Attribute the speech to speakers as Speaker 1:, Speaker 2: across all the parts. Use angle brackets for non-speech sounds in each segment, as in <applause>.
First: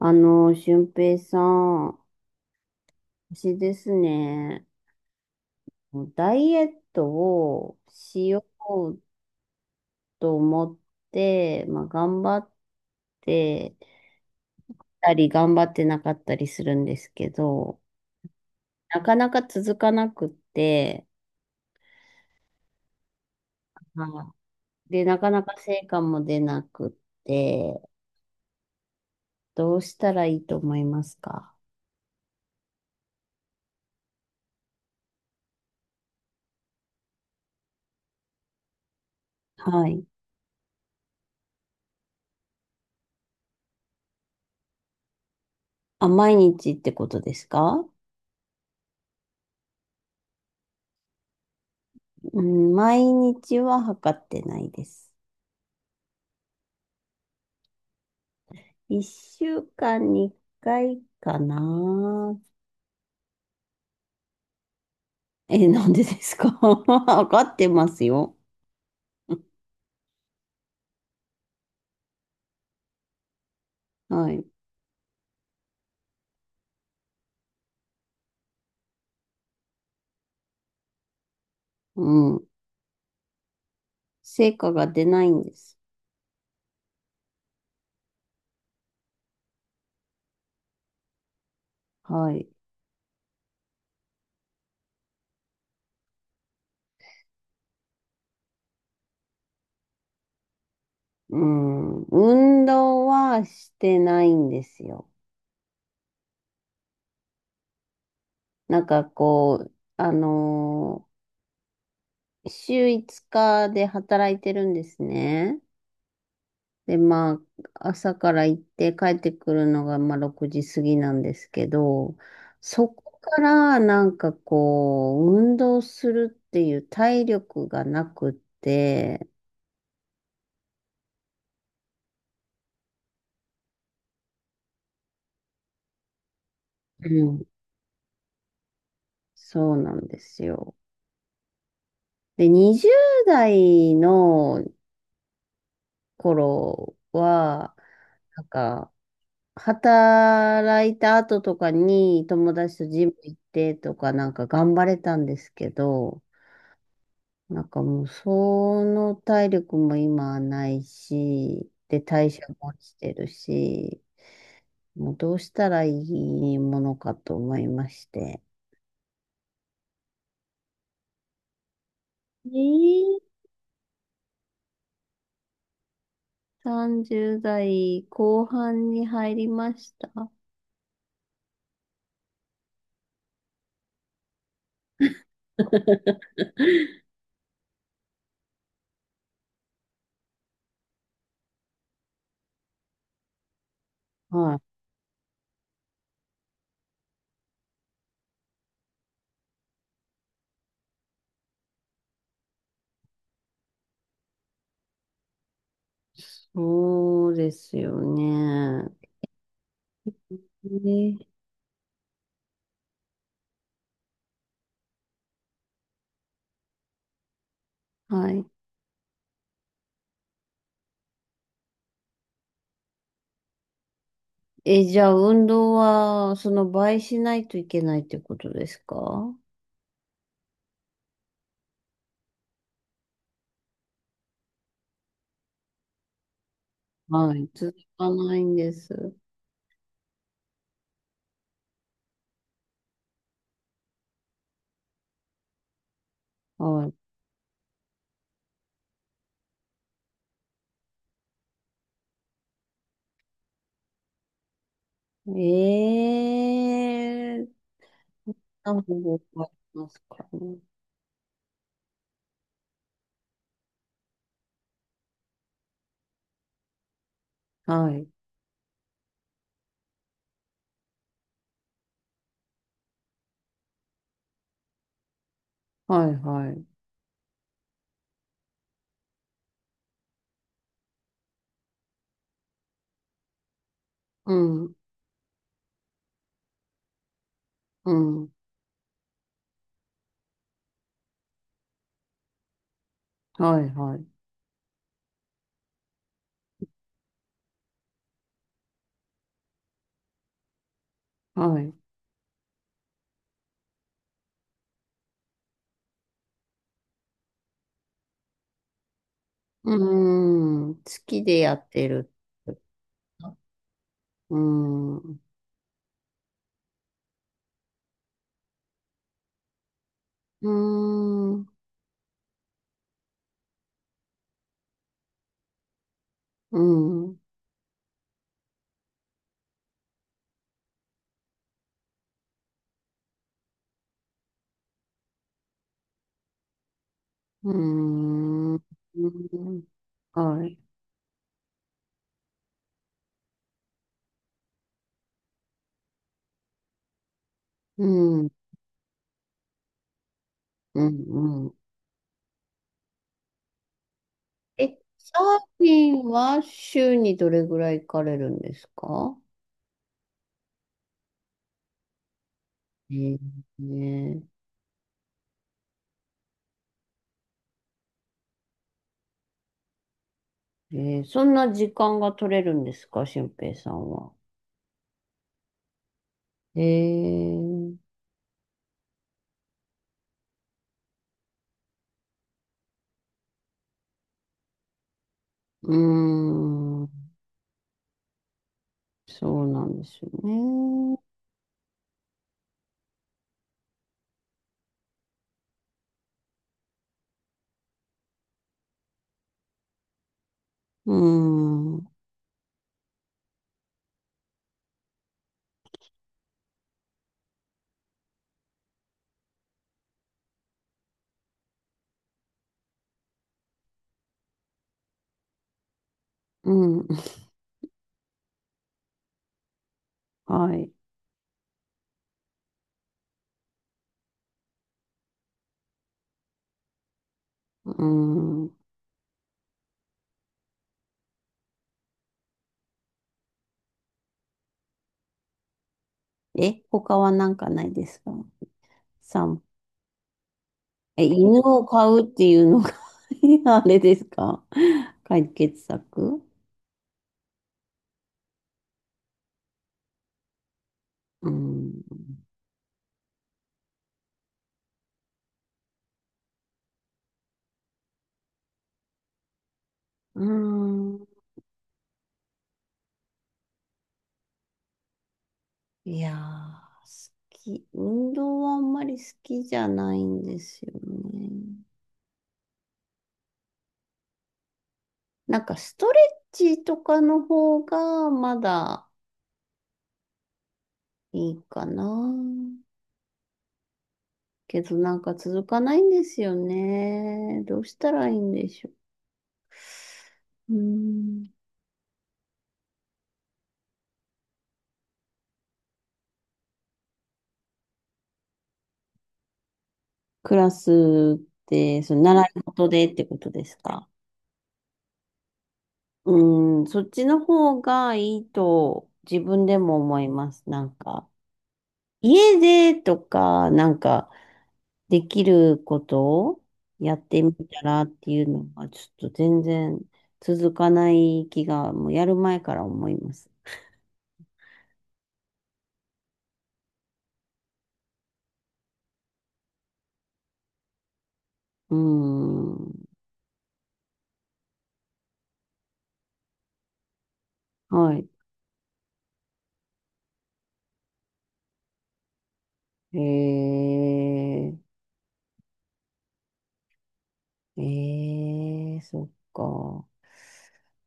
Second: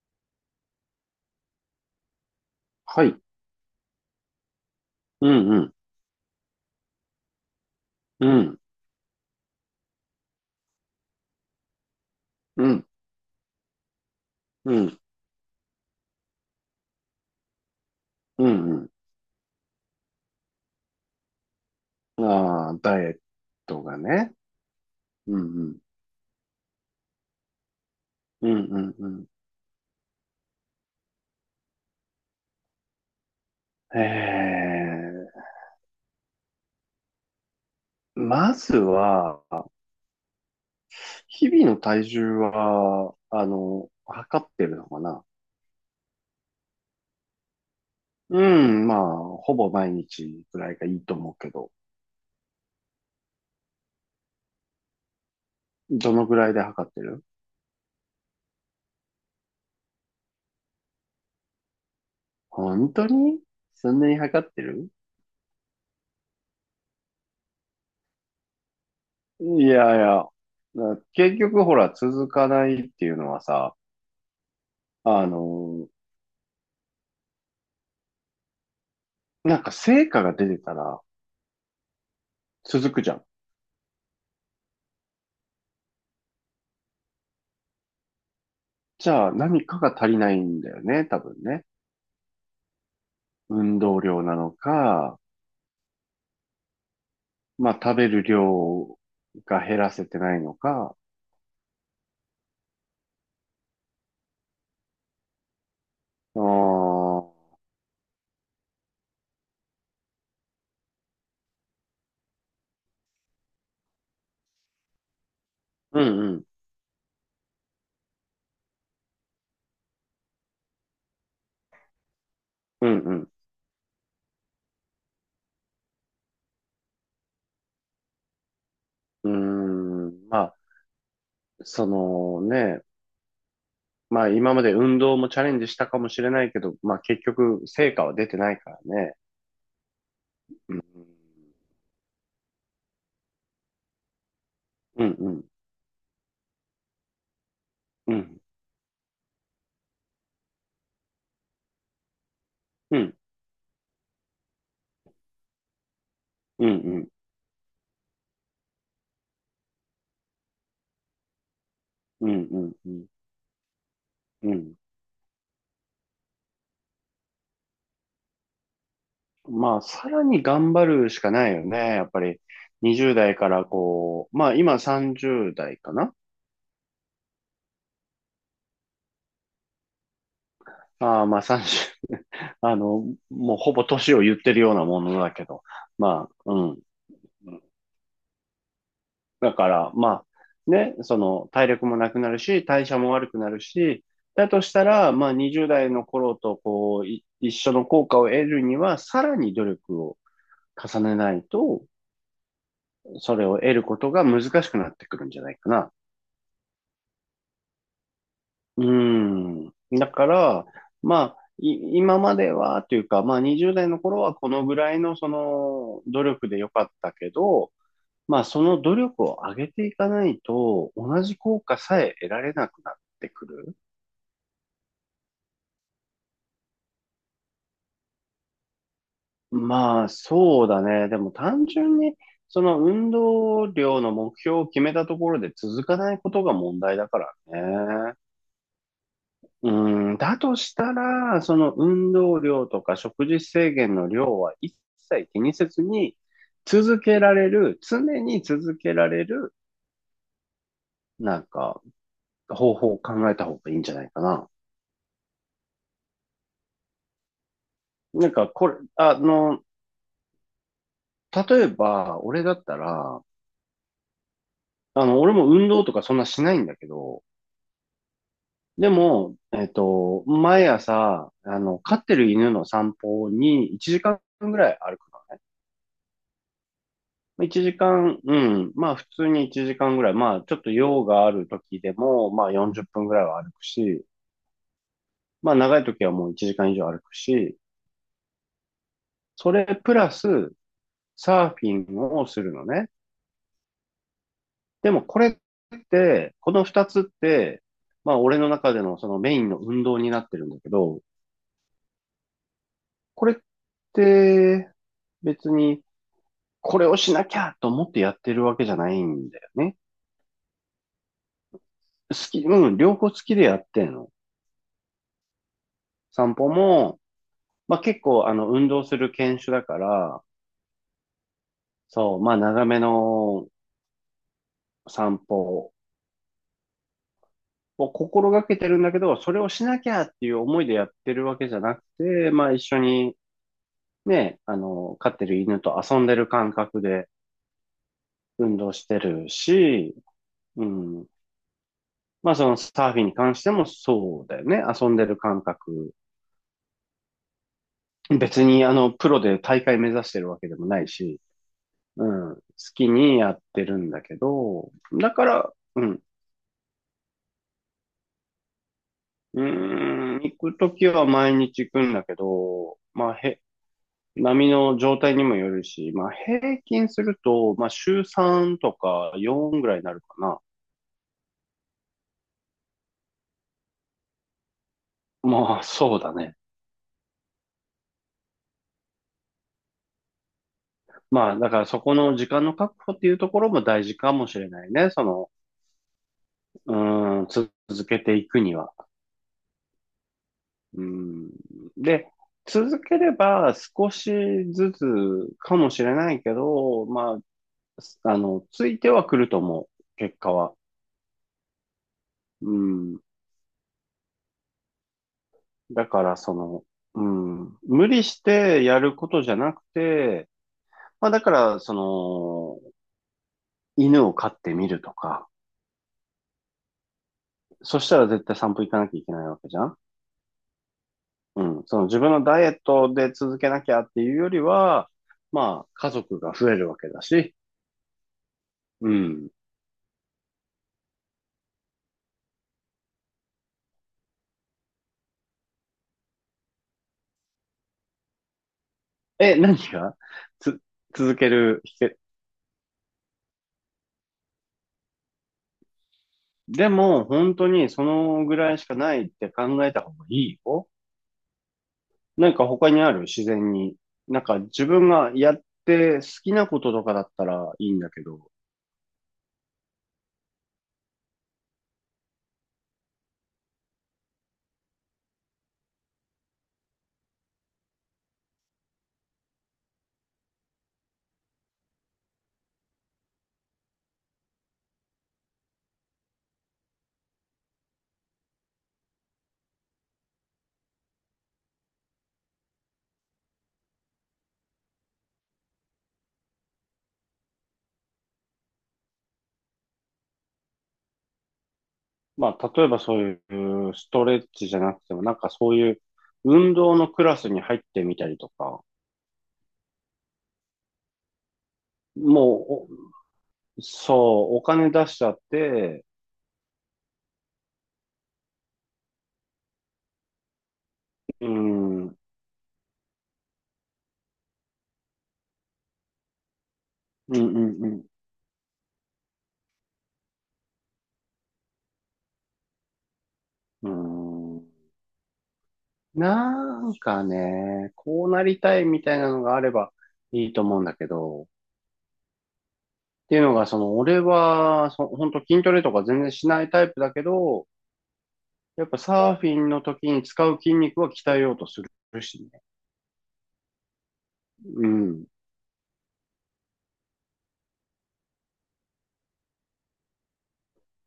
Speaker 1: 俊平さん、
Speaker 2: はい。
Speaker 1: 私ですね、
Speaker 2: うんうん。
Speaker 1: ダイエットを
Speaker 2: う
Speaker 1: しよ
Speaker 2: ん。
Speaker 1: うと思って、頑張っ
Speaker 2: うん。
Speaker 1: て
Speaker 2: うん。
Speaker 1: たり、頑張ってなかったりするんですけど、
Speaker 2: うん
Speaker 1: なかなか続かなくって、
Speaker 2: うん。ああ、ダイエットがね。
Speaker 1: はい。で、なか
Speaker 2: うん
Speaker 1: なか
Speaker 2: うん。
Speaker 1: 成果も出なくって、
Speaker 2: うんうんうん。
Speaker 1: どうしたらいいと思いますか？
Speaker 2: えまずは、
Speaker 1: はい。
Speaker 2: 日々の体重は、測ってるのかな？
Speaker 1: あ、毎日ってことですか？
Speaker 2: うん、まあ、ほぼ毎日ぐらいがいいと思うけど。
Speaker 1: うん、毎日は測ってないです。
Speaker 2: どのぐらいで測ってる？
Speaker 1: 一週間に一回かな。
Speaker 2: 本当にそんなに測ってる？
Speaker 1: <laughs> え、なんでですか？ <laughs> わかってますよ。
Speaker 2: いやいや、結局ほら、続かないっていうのはさ、
Speaker 1: はい。
Speaker 2: あの、なんか成果が出てたら
Speaker 1: うん。
Speaker 2: 続くじゃん。
Speaker 1: 成果が出ないんです。
Speaker 2: じゃあ何かが足りないんだよね、多分ね。
Speaker 1: はい。
Speaker 2: 運動量なのか、まあ食べる量が減らせてないのか。
Speaker 1: うん。運動はしてないんですよ。
Speaker 2: あー、
Speaker 1: なんかこう、あの週5日で働いてるんですね。
Speaker 2: うんうん、
Speaker 1: で、まあ、朝から行って帰ってくるのが、まあ、6時過ぎなんですけど、
Speaker 2: う
Speaker 1: そこ
Speaker 2: ん
Speaker 1: からなんかこう、運動するっていう体力がなくって、
Speaker 2: うん、うん、まあ、そのね、まあ今まで運動もチャレンジしたかもしれないけど、まあ
Speaker 1: う
Speaker 2: 結
Speaker 1: ん。
Speaker 2: 局成果は出てないからね。
Speaker 1: そうなんですよ。で、20代の
Speaker 2: うん、
Speaker 1: 頃は、
Speaker 2: うん、
Speaker 1: なんか、働いた後とかに友達と
Speaker 2: う
Speaker 1: ジム
Speaker 2: ん、
Speaker 1: 行ってとかなんか頑張れたんですけど、
Speaker 2: うん、うん、
Speaker 1: なんかもう、その体力も今はないし、で、
Speaker 2: う
Speaker 1: 代
Speaker 2: ん、う
Speaker 1: 謝
Speaker 2: ん、う
Speaker 1: も
Speaker 2: ん、
Speaker 1: 落
Speaker 2: う
Speaker 1: ち
Speaker 2: ん、
Speaker 1: てるし、
Speaker 2: うん。
Speaker 1: もうどうしたらいいものかと思いまして。
Speaker 2: まあ、さらに頑張るしかないよね。やっぱり、
Speaker 1: えー、
Speaker 2: 20代からこう、まあ今30代かな？
Speaker 1: 30代後半に入りました。
Speaker 2: ああ、まあ30、<laughs> あの、もうほぼ年を言ってるようなものだけど、まあ、うん。だから、まあ、ね、その、体力もなくなるし、代謝も悪くなるし、だ
Speaker 1: はい。
Speaker 2: としたら、まあ20代の頃とこう、一緒の効果を得るには、さらに努力を重ねないと、それを得ることが難しくなってくるんじゃないかな。
Speaker 1: そうですよ
Speaker 2: う
Speaker 1: ね。
Speaker 2: ん。だから、ま
Speaker 1: え、
Speaker 2: あ、今まではというか、まあ20代の頃はこのぐらいのその努力でよかったけど、
Speaker 1: は
Speaker 2: まあ
Speaker 1: い。
Speaker 2: その努力を上げていかないと同じ効果さえ得られなくなってくる。
Speaker 1: え、じゃあ運動は、その倍しないといけないってことですか？
Speaker 2: まあそうだね。でも単純にその運動量の目標を決めたところで続かないことが問題だか
Speaker 1: はい。続
Speaker 2: ら
Speaker 1: か
Speaker 2: ね。
Speaker 1: ないんです。
Speaker 2: うーん、だとしたら、その運動量とか食事制限の量は一切気にせずに、
Speaker 1: はい。
Speaker 2: 続けられる、常に続けられる、なんか、方法を考えた方がいいんじゃないかな。
Speaker 1: ええ、
Speaker 2: なんか、これ、
Speaker 1: 何本かありますかね。
Speaker 2: 例えば、俺だったら、俺も運動とかそんなしないんだけど、
Speaker 1: はい。
Speaker 2: でも、毎朝、飼ってる犬の散歩に1時間ぐらい歩く。
Speaker 1: はい、はい。
Speaker 2: 一時間、うん。まあ普通に1時間ぐらい。まあちょっと用がある時でも、まあ40分ぐらいは歩くし、
Speaker 1: うん、
Speaker 2: まあ長い時はもう1時間以上歩くし、
Speaker 1: うん。
Speaker 2: それプラスサーフィンをするのね。
Speaker 1: はい、はい。
Speaker 2: でもこれって、この2つって、まあ俺の中でのそのメインの運動になってるんだけど、
Speaker 1: はい。
Speaker 2: これって別にこれをしなきゃと思ってやってるわけじゃないんだよね。
Speaker 1: うーん。好きでやってる。
Speaker 2: 好き、うん、両方好きでやってんの。
Speaker 1: うーん。
Speaker 2: 散歩も、まあ結構運動する犬種だから、
Speaker 1: うーん。
Speaker 2: そう、まあ長めの散歩
Speaker 1: うん。う
Speaker 2: を心がけてるんだけど、それをしなきゃっていう思いでやってるわけじゃなくて、まあ一緒にね、飼ってる犬と遊んでる感覚で
Speaker 1: ーん。
Speaker 2: 運
Speaker 1: う
Speaker 2: 動して
Speaker 1: ー
Speaker 2: る
Speaker 1: ん、
Speaker 2: し、
Speaker 1: はい。
Speaker 2: うん。まあそのサーフィンに関してもそうだよね。遊んでる感覚。
Speaker 1: うん。
Speaker 2: 別にプロで大会目指してるわけでもな
Speaker 1: う
Speaker 2: いし、
Speaker 1: ん。うん。
Speaker 2: うん。好きにやってるんだけど、
Speaker 1: え、
Speaker 2: だ
Speaker 1: サ
Speaker 2: か
Speaker 1: ー
Speaker 2: ら、
Speaker 1: フ
Speaker 2: う
Speaker 1: ィ
Speaker 2: ん。
Speaker 1: ンは週にどれぐらい行かれるんですか？
Speaker 2: うーん、行くときは毎日行くんだけど、
Speaker 1: え
Speaker 2: まあ、
Speaker 1: え、ね
Speaker 2: 波の状態にもよるし、まあ、平均すると、まあ、週3とか4ぐらいになるかな。
Speaker 1: え、ーそんな時間が取れるんですか、俊平さんは。
Speaker 2: まあ、そうだね。
Speaker 1: えー、
Speaker 2: まあ、だからそこの時間の確保っていうところも大事かもしれないね。その、
Speaker 1: うーん、
Speaker 2: 続けていくには。
Speaker 1: そうなんですよ
Speaker 2: うー
Speaker 1: ね。
Speaker 2: ん。で、続ければ少しずつかもしれないけど、まあ、ついてはくると思う。結果は。
Speaker 1: うーん、
Speaker 2: うん。だからその、うん、無理してやることじゃなくて、まあだからその、犬を飼ってみるとか、
Speaker 1: うん、
Speaker 2: そしたら絶対散歩行かなきゃいけないわけじゃん？
Speaker 1: はい。
Speaker 2: うん、その自分のダイエットで続けなきゃっていうよりは、まあ家族が増えるわけだし、
Speaker 1: うーん。
Speaker 2: うん。
Speaker 1: え、他はなんかないですか？
Speaker 2: え、
Speaker 1: 散、
Speaker 2: 何がつ、
Speaker 1: え、
Speaker 2: 続け
Speaker 1: 犬
Speaker 2: る
Speaker 1: を
Speaker 2: 秘
Speaker 1: 飼
Speaker 2: 訣？
Speaker 1: うっていうのが <laughs> あれですか？解決策？
Speaker 2: でも本当にそのぐらいしかないって考えた方がいいよ。
Speaker 1: うーん。
Speaker 2: なんか他にある？自然に。なんか自分がやって好きなこととかだったらいいんだけど、
Speaker 1: うーん。いやー、好き。運動はあんまり好きじゃないんですよね。なんかストレッチとかの方がまだいいかな。けどなんか続かないんですよね。どうしたらいいんでしょう。うーん。
Speaker 2: まあ例えばそういうストレッチじゃなくても、なんかそういう運動のクラスに入ってみたりとか、
Speaker 1: クラスってその習い事
Speaker 2: も
Speaker 1: でってことです
Speaker 2: う、お
Speaker 1: か。
Speaker 2: そう、お金出しちゃって、
Speaker 1: うーん、そっちの方がいいと自分でも思います。なんか、
Speaker 2: うん、うん、
Speaker 1: 家でとか、なんか、できることをやっ
Speaker 2: う
Speaker 1: てみたら
Speaker 2: ん、
Speaker 1: っていうのが、ちょっと全然続かない気が、もうやる前から思います。
Speaker 2: うん、うん。なんかね、こうなりたいみたいなのがあればいいと思うんだけど、
Speaker 1: うーん。
Speaker 2: っていうのが、その、俺は、本当筋トレとか全然しないタイプだけど、
Speaker 1: はい。
Speaker 2: やっぱサーフィンの時に使う筋肉は鍛えようとするしね。
Speaker 1: え
Speaker 2: うん。
Speaker 1: ー、えー、そっか。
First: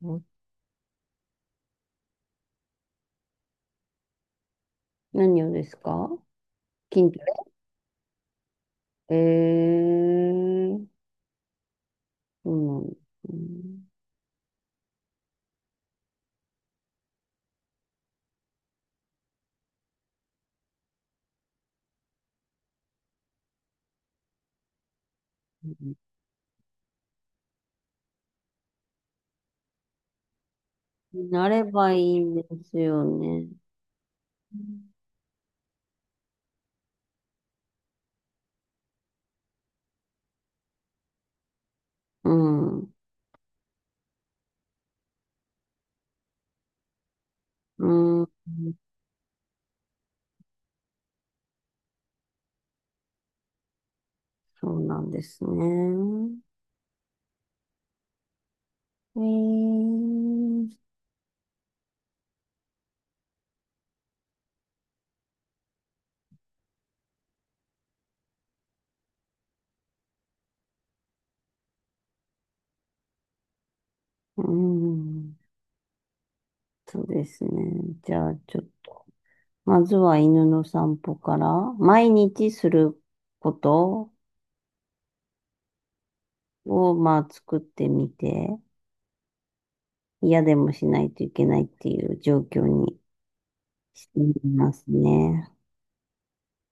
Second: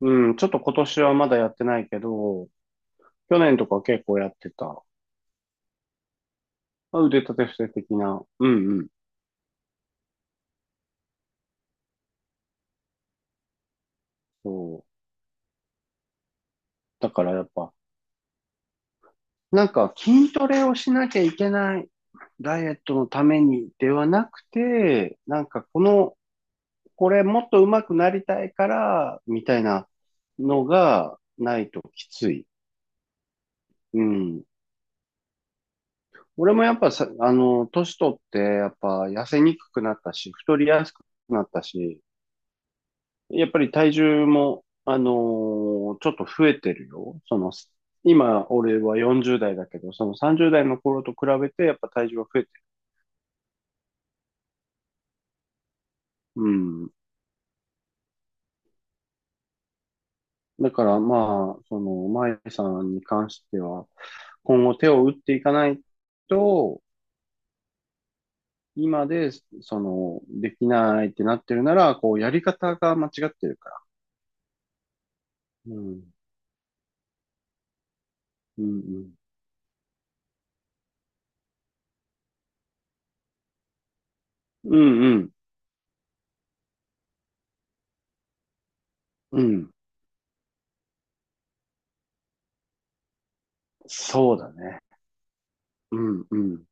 Speaker 1: ん、
Speaker 2: うん。ちょっと今年はまだやってないけど、去年とか結構やってた。ま
Speaker 1: 何をですか？
Speaker 2: あ
Speaker 1: 筋ト
Speaker 2: 腕立て伏せ的な。うんうん。
Speaker 1: レ？えー、そうなんですね。う
Speaker 2: そう。だからやっぱ、なんか筋トレをしなきゃいけない。ダイエットのためにではなくて、なんかこの、これもっと上手くなりたいから、みたいなのが
Speaker 1: んな
Speaker 2: な
Speaker 1: れ
Speaker 2: いと
Speaker 1: ばい
Speaker 2: き
Speaker 1: い
Speaker 2: つ
Speaker 1: んで
Speaker 2: い。
Speaker 1: すよね。
Speaker 2: うん。俺もやっぱさ、年取って、やっぱ痩せにくくなったし、太りやすくなったし、
Speaker 1: うん。
Speaker 2: やっぱり体重も、ちょっと増えてるよ。その、
Speaker 1: うん。う
Speaker 2: 今、
Speaker 1: ん、
Speaker 2: 俺は40代だけど、その30代の頃と比べて、やっぱ体重は増えてる。
Speaker 1: そうなんですね。
Speaker 2: うん。
Speaker 1: えー、
Speaker 2: だからまあ、その、舞さんに関しては、今後手を打っていかないと、今で、その、できないってなってるなら、こう、やり方が間違ってるから。
Speaker 1: うん、
Speaker 2: うん。
Speaker 1: そうですね。じゃあ、ちょ
Speaker 2: う
Speaker 1: っ
Speaker 2: んう
Speaker 1: と、
Speaker 2: ん。
Speaker 1: まずは犬の散歩から、毎日すること
Speaker 2: うんうん。
Speaker 1: を、まあ、作ってみて、
Speaker 2: うん。
Speaker 1: 嫌でもしないといけないっていう状況にして
Speaker 2: そうだ
Speaker 1: みま
Speaker 2: ね。
Speaker 1: すね。
Speaker 2: うんうん。